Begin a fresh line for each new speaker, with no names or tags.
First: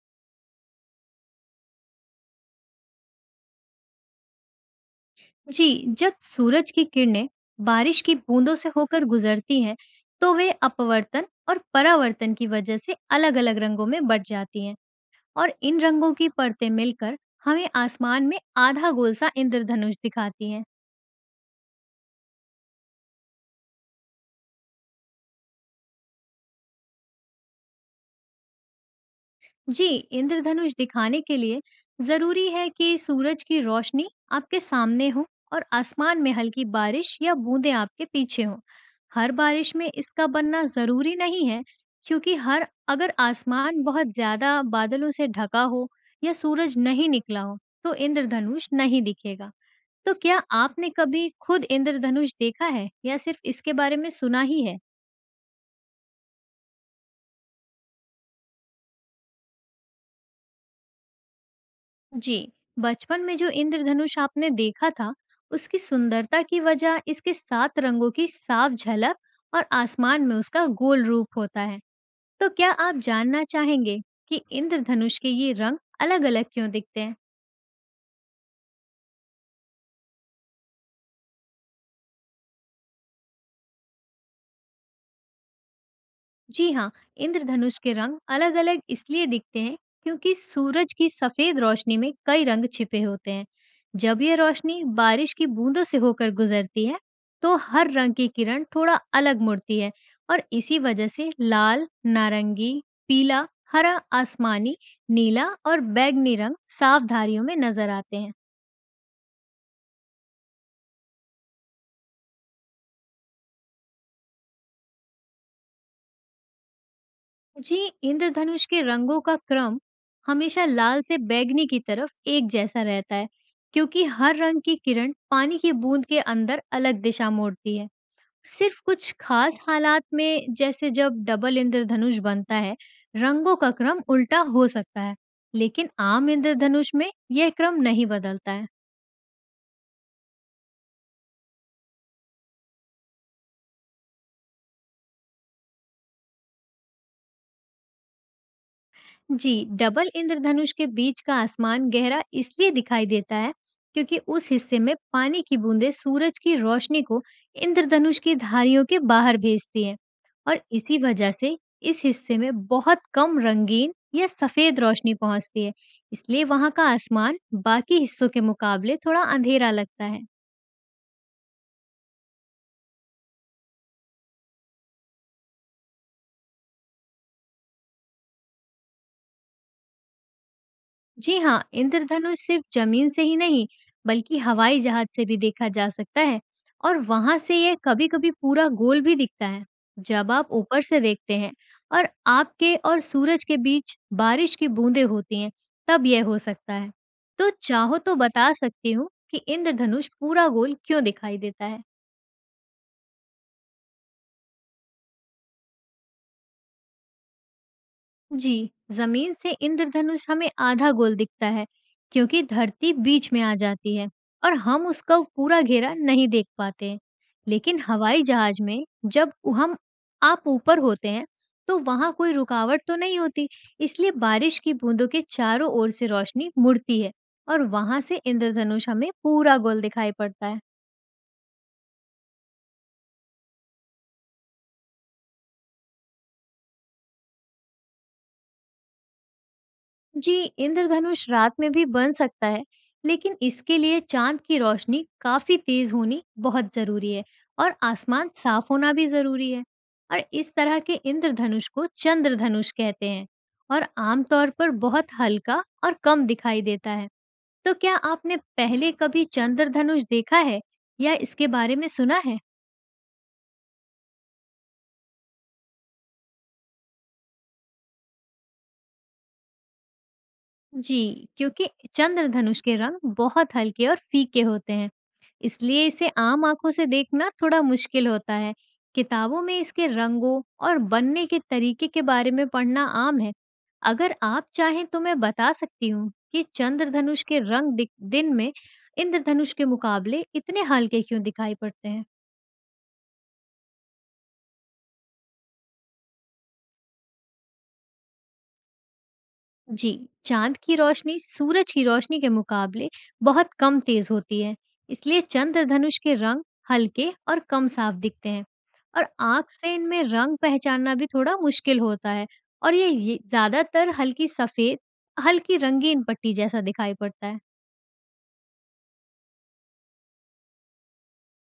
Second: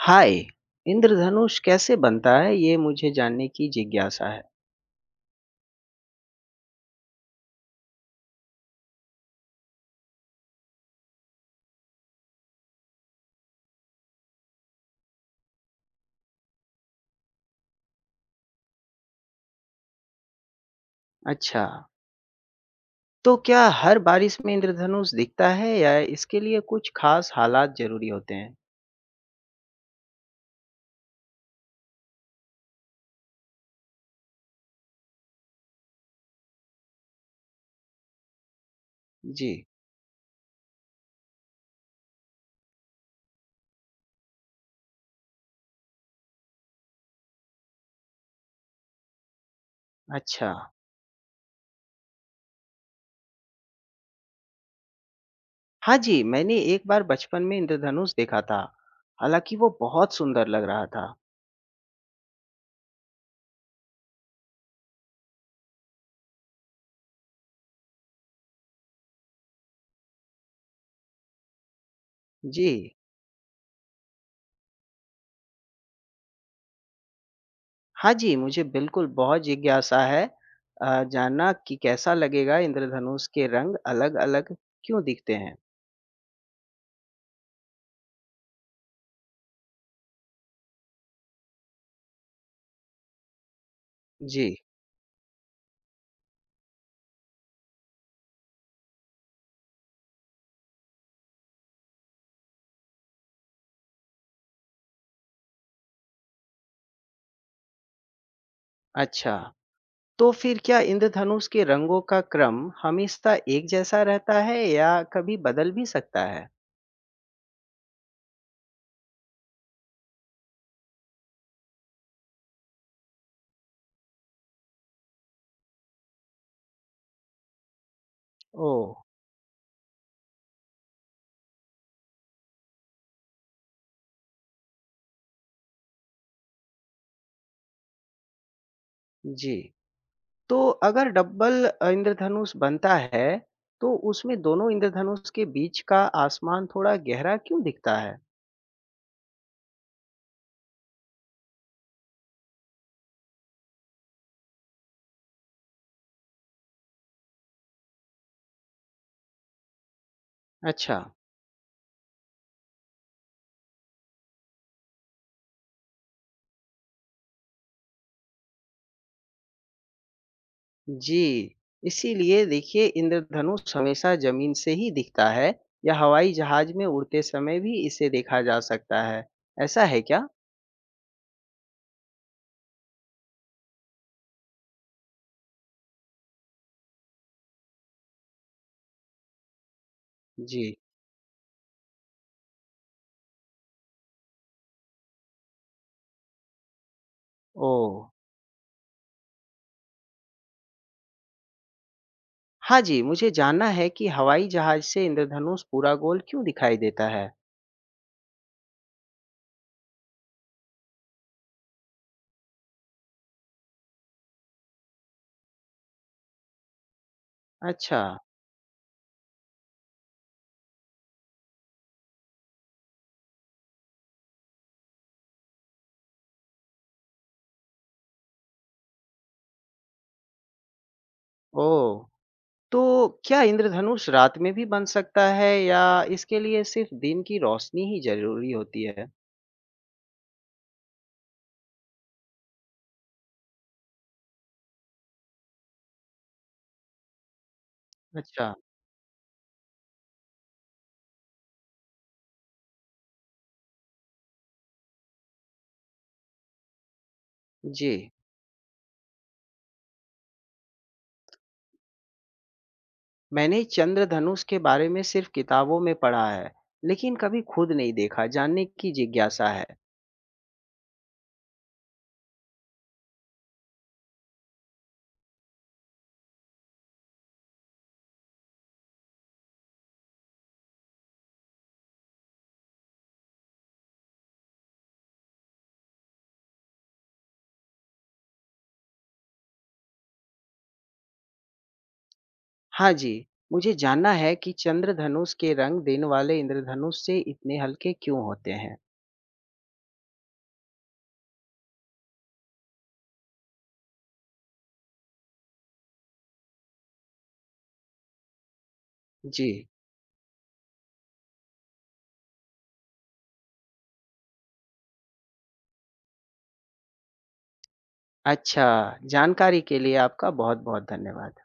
हाय! इंद्रधनुष कैसे बनता है, ये मुझे जानने की जिज्ञासा है।
जी, जब सूरज की किरणें बारिश की बूंदों से होकर गुजरती हैं, तो वे अपवर्तन और परावर्तन की वजह से अलग-अलग रंगों में बट जाती हैं और इन रंगों की परतें मिलकर हमें आसमान में आधा गोल सा इंद्रधनुष दिखाती हैं।
अच्छा, तो क्या हर बारिश में इंद्रधनुष दिखता है या इसके लिए कुछ खास हालात ज़रूरी होते हैं?
जी, इंद्रधनुष दिखाने के लिए जरूरी है कि सूरज की रोशनी आपके सामने हो और आसमान में हल्की बारिश या बूंदें आपके पीछे हो। हर
जी,
बारिश में इसका बनना जरूरी नहीं है क्योंकि हर अगर आसमान बहुत ज्यादा बादलों से ढका हो या सूरज नहीं निकला हो तो इंद्रधनुष नहीं दिखेगा। तो क्या
अच्छा।
आपने कभी खुद इंद्रधनुष देखा है या सिर्फ इसके बारे में सुना ही है?
हाँ जी, मैंने एक बार बचपन में इंद्रधनुष देखा था, हालाँकि वो बहुत सुंदर लग रहा था।
जी, बचपन में जो इंद्रधनुष आपने देखा था, उसकी सुंदरता की वजह इसके 7 रंगों की साफ झलक और आसमान में उसका गोल रूप होता है। तो
जी।
क्या आप जानना चाहेंगे कि इंद्रधनुष के ये रंग अलग-अलग क्यों दिखते हैं?
हाँ जी, मुझे बिल्कुल बहुत जिज्ञासा है जानना कि कैसा लगेगा इंद्रधनुष के रंग अलग-अलग क्यों दिखते हैं?
जी हाँ, इंद्रधनुष के रंग अलग-अलग इसलिए दिखते हैं क्योंकि सूरज की सफेद रोशनी में कई रंग छिपे होते हैं। जब यह
जी,
रोशनी बारिश की बूंदों से होकर गुजरती है, तो हर रंग की किरण थोड़ा अलग मुड़ती है और इसी वजह से लाल, नारंगी, पीला, हरा, आसमानी, नीला और बैंगनी रंग साफ धारियों में नजर आते हैं।
अच्छा। तो फिर क्या इंद्रधनुष के रंगों का क्रम हमेशा एक जैसा रहता है या कभी बदल भी सकता है?
जी, इंद्रधनुष के रंगों का क्रम हमेशा लाल से बैंगनी की तरफ एक जैसा रहता है क्योंकि हर रंग की किरण पानी की बूंद के अंदर अलग दिशा मोड़ती है। सिर्फ
ओह!
कुछ खास हालात में जैसे जब डबल इंद्रधनुष बनता है, रंगों का क्रम उल्टा हो सकता है, लेकिन आम इंद्रधनुष में यह क्रम नहीं बदलता है।
जी। तो अगर डबल इंद्रधनुष बनता है, तो उसमें दोनों इंद्रधनुष के बीच का आसमान थोड़ा गहरा क्यों दिखता है?
जी, डबल इंद्रधनुष के बीच का आसमान गहरा इसलिए दिखाई देता है क्योंकि उस हिस्से में पानी की बूंदें सूरज की रोशनी को इंद्रधनुष की धारियों के बाहर भेजती हैं और
अच्छा।
इसी वजह से इस हिस्से में बहुत कम रंगीन या सफेद रोशनी पहुंचती है, इसलिए वहां का आसमान बाकी हिस्सों के मुकाबले थोड़ा अंधेरा लगता है।
जी। इसीलिए देखिए इंद्रधनुष हमेशा ज़मीन से ही दिखता है या हवाई जहाज़ में उड़ते समय भी इसे देखा जा सकता है। ऐसा है क्या?
जी हाँ, इंद्रधनुष सिर्फ जमीन से ही नहीं, बल्कि हवाई जहाज से भी देखा जा सकता है और वहां से यह कभी-कभी पूरा गोल भी दिखता है। जब आप
जी।
ऊपर से देखते हैं और आपके और सूरज के बीच बारिश की बूंदें होती हैं, तब यह हो सकता है। तो
ओह!
चाहो तो बता सकती हूँ कि इंद्रधनुष पूरा गोल क्यों दिखाई देता है।
हाँ जी, मुझे जानना है कि हवाई जहाज से इंद्रधनुष पूरा गोल क्यों दिखाई देता है?
जी, जमीन से इंद्रधनुष हमें आधा गोल दिखता है क्योंकि धरती बीच में आ जाती है और हम उसका पूरा घेरा नहीं देख पाते हैं। लेकिन
अच्छा,
हवाई जहाज में जब उ- हम आप ऊपर होते हैं तो वहां कोई रुकावट तो नहीं होती, इसलिए बारिश की बूंदों के चारों ओर से रोशनी मुड़ती है और वहां से इंद्रधनुष हमें पूरा गोल दिखाई पड़ता है।
ओह! तो क्या इंद्रधनुष रात में भी बन सकता है या इसके लिए सिर्फ दिन की रोशनी ही ज़रूरी होती है?
जी, इंद्रधनुष रात में भी बन सकता है, लेकिन इसके लिए चांद की रोशनी काफी तेज होनी बहुत जरूरी है और आसमान
अच्छा,
साफ होना भी जरूरी है। और इस तरह के इंद्रधनुष को चंद्रधनुष कहते हैं और आमतौर पर बहुत हल्का और कम दिखाई देता है। तो
जी।
क्या आपने पहले कभी चंद्रधनुष देखा है या इसके बारे में सुना है?
मैंने चंद्रधनुष के बारे में सिर्फ किताबों में पढ़ा है, लेकिन कभी खुद नहीं देखा, जानने की जिज्ञासा है।
जी, क्योंकि चंद्रधनुष के रंग बहुत हल्के और फीके होते हैं, इसलिए इसे आम आँखों से देखना थोड़ा मुश्किल होता है। किताबों में इसके रंगों और बनने के तरीके के बारे में पढ़ना आम है। अगर आप चाहें तो मैं बता सकती हूँ कि चंद्रधनुष के रंग दिक दिन में इंद्रधनुष के मुकाबले इतने हल्के क्यों दिखाई पड़ते हैं?
हाँ जी, मुझे जानना है कि चंद्रधनुष के रंग दिन वाले इंद्रधनुष से इतने हल्के क्यों होते हैं?
जी, चाँद की रोशनी सूरज की रोशनी के मुकाबले बहुत कम तेज़ होती है, इसलिए चंद्रधनुष के रंग हल्के और कम साफ दिखते हैं और
जी।
आँख से इनमें रंग पहचानना भी थोड़ा मुश्किल होता है और ये ज़्यादातर हल्की सफ़ेद, हल्की रंगीन पट्टी जैसा दिखाई पड़ता है।
अच्छा, जानकारी के लिए आपका बहुत-बहुत धन्यवाद।